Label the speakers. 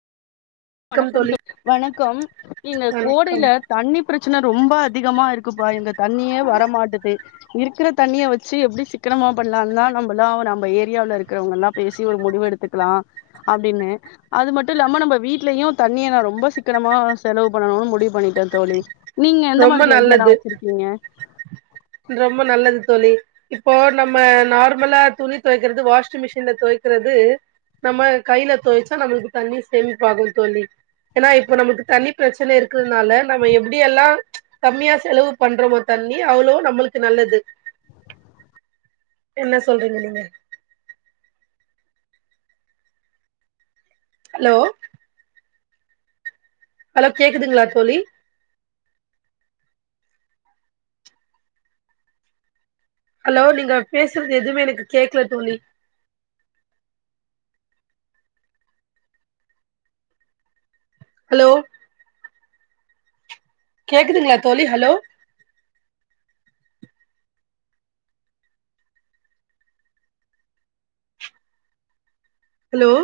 Speaker 1: க்கம்
Speaker 2: வணக்கம்
Speaker 1: தோழி
Speaker 2: தோ வணக்கம் இந்த
Speaker 1: வணக்கம்
Speaker 2: கோடைல தண்ணி பிரச் சன ரொம்ப அதிகமா இருக்குப்பா இங்க தண்ணியே வரமாட்டது இருக்குற தண்ணிய வச்சி எப்பிடி சிக்கனமா பண்லான்தா நம்மல்லா நம்ம ஏரியால இருக்குறவங்கல்லா பேசி ஒரு முடிவு எடுத்துக்கலா அப்டின்னு அது மட்டுல்லாம நம்ப வீட் லயு தண்ணிய நா ரொம்ப சிக்கனமா செலவு பண்ணணுன் முடிவு பண்ணிட்ட தோழி நீங்க எந்த
Speaker 1: ரொம்ப
Speaker 2: மாதிரி ஐடியாலா
Speaker 1: நல்லது
Speaker 2: வச்சிருக்கிங்க
Speaker 1: ரொம்ப நல்லது தோழி இப்ப நம்ம நார்மலா துணி தொய்க்கறது வாஷிங் மெஷின்ல தொய்க்கறது நம்ம கைல தொய்ச்சா நம்மளுக்கு தண்ணி சேமிப்பாகு தோழி ஏனா இப்போ நமக்கு தண்ணி பிரச்சன இருக்கிறதுனால நம்ம எப்படி எல்லா கம்மியா செலவு பண்றோமோ தண்ணி அவ்ளோ நம்மளுக்கு நல்லது என்ன சொல்றிங்க நீங்க ஹலோ ஹலோ கேக்குதுங்ளா தோழி ஹலோ நீங்க பேசுறது எதுமே எனக்கு கேக்கல தோழி ஹலோ கேக்குதுங்ளா தோழி ஹலோ ஹலோ